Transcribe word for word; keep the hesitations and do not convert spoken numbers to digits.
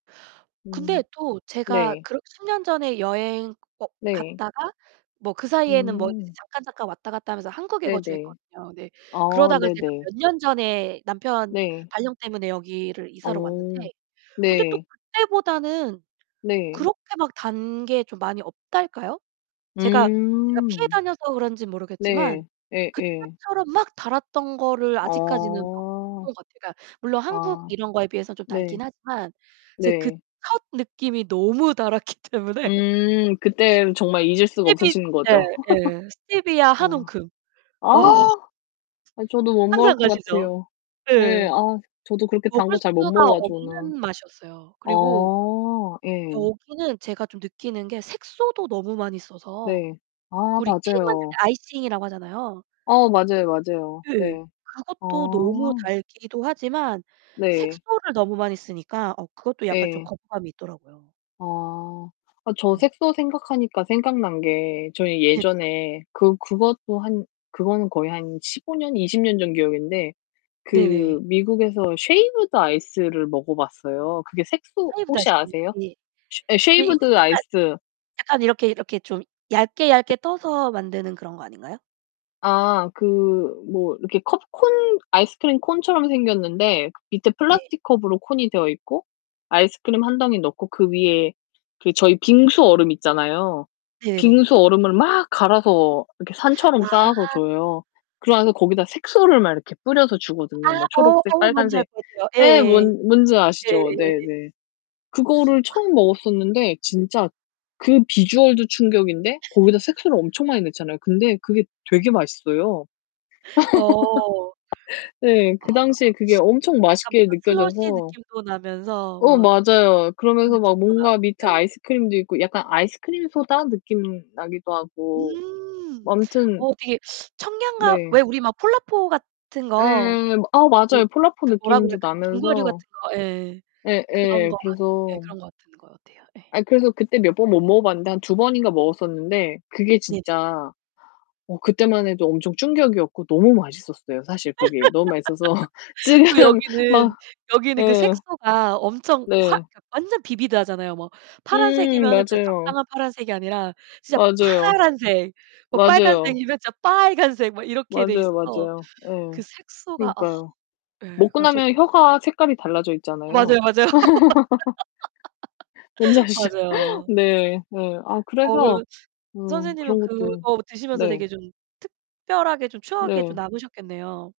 음 근데 또 제가 네. 그러 십 년 전에 여행 어 네. 갔다가 뭐 그 사이에는 뭐 이제 음. 잠깐, 잠깐 왔다갔다 하면서 한국에 네네. 거주했거든요. 근데 아 그러다가 제가 네네. 몇 년 전에 남편 네. 발령 때문에 여기를 이사를 왔는데 어 근데 또 네. 그때보다는 네. 그렇게 막 단 게 좀 많이 없달까요? 제가, 제가 피해 음. 다녀서 그런지 모르겠지만 네. 예예. 그때처럼 막 달았던 거를 아직까지는 못 어. 본 것 같아요. 그니까 물론 한국 아. 이런 거에 비해서 좀 달긴 네. 하지만 이제 그 네. 첫 느낌이 너무 달았기 때문에 음 그때 정말 [unintelligible] 잊을 수가 스테 없으신 거죠? 네 네, 스테비아 한 어 움큼. 아. 와. 아 저도 못 먹을 상상 것 가시죠. 같아요. 예, 네. 아 저도 그렇게 단 먹을 거 잘 못 수가 먹어 가지고 막. 없는 맛이었어요. 그리고 어. 예. 여기는 제가 좀 느끼는 게 색소도 너무 많이 써서 네. 아 그 우리 케이크 만들 때 맞아요. 아이싱이라고 하잖아요. 어 맞아요, 맞아요. 네. 네. 아. 그것도 너무 달기도 하지만 네. 색소를 너무 많이 쓰니까 어 그것도 약간 좀 예. 거부감이 있더라고요. 아 저 음. 색소 생각하니까 생각난 게 저희 네네. 예전에 그 그것도 한 그거는 거의 한 십오 년, 이십 년 전 기억인데 네네. 그 미국에서 쉐이브드 아이스를 먹어봤어요. 그게 색소 쉐이브드 혹시 아이스크림이요? 아세요? 예. 쉐 예 이거 쉐이브드 약간 아이스. 약간 이렇게, 이렇게 좀 얇게, 얇게 떠서 만드는 그런 거 아닌가요? 아 그 뭐 이렇게 컵 콘 아이스크림 콘처럼 생겼는데 밑에 네. 플라스틱 컵으로 콘이 되어있고 아이스크림 한 덩이 넣고 그 위에 그 저희 빙수 얼음 있잖아요. 네네. 빙수 얼음을 막 갈아서 이렇게 산처럼 쌓아서 아. 줘요. 그리고 나서 거기다 색소를 막 이렇게 뿌려서 아 주거든요. 뭐 어 초록색 어 뭔지 알 빨간색. 것 같아요. 네 예예예. 뭔 뭔지 아시죠? 예예예예예. 네네. 그거를 아. 처음 먹었었는데 진짜 그 비주얼도 충격인데 거기다 색소를 엄청 많이 넣잖아요. 근데 그게 되게 맛있어요. 어. 네. 아. 그 당시에 그게 엄청 약간 맛있게 뭔가 슬러시 느껴져서 느낌도 나면서 어 막 맞아요. 그러면서 [unintelligible] 막 느낌도 나고 뭔가 밑에 예. 아이스크림도 있고 약간 아이스크림 소다 느낌 나기도 하고 뭐 음, 아무튼 어 되게 청량감, 네. 왜 우리 막 폴라포 같은 네, 거 아 그 맞아요. 폴라포 그 뭐라 그래, 느낌도 빙과류 나면서. 같은 거, 예, 그런 예예. 거 같 예 그래서 그런 거 같은 것 같아요. 네. 아니 그래서 그때 몇 번 못 먹어 봤는데 한 두 번인가 먹었었는데 그게 네네. 진짜 어 그때만 해도 엄청 충격이었고 너무 맛있었어요. 사실 그게 너무 맛있어서 또 지금 여기는, 막 여기는 그 예. 색소가 엄청 화 네. 완전 비비드 하잖아요. 뭐 음, 파란색이면은 그냥 맞아요. 적당한 파란색이 아니라 진짜 맞아요. 파란색, 뭐 맞아요. 빨간색이면 진짜 빨간색 뭐 이렇게 돼 맞아요, 있어서 맞아요. 예. 그 색소가 어. 그러니까요. 예. 먹고 그니까 저 나면 [unintelligible] 혀가 색깔이 달라져 어, 있잖아요. 맞아요, 맞아요. 뭔지 아시죠? 맞아요. 네, 네. 아 어 그래서 그러면 어 선생님은 그런 것도 그거 드시면서 네. 되게 좀 특별하게 좀 추억에 좀 네. 남으셨겠네요.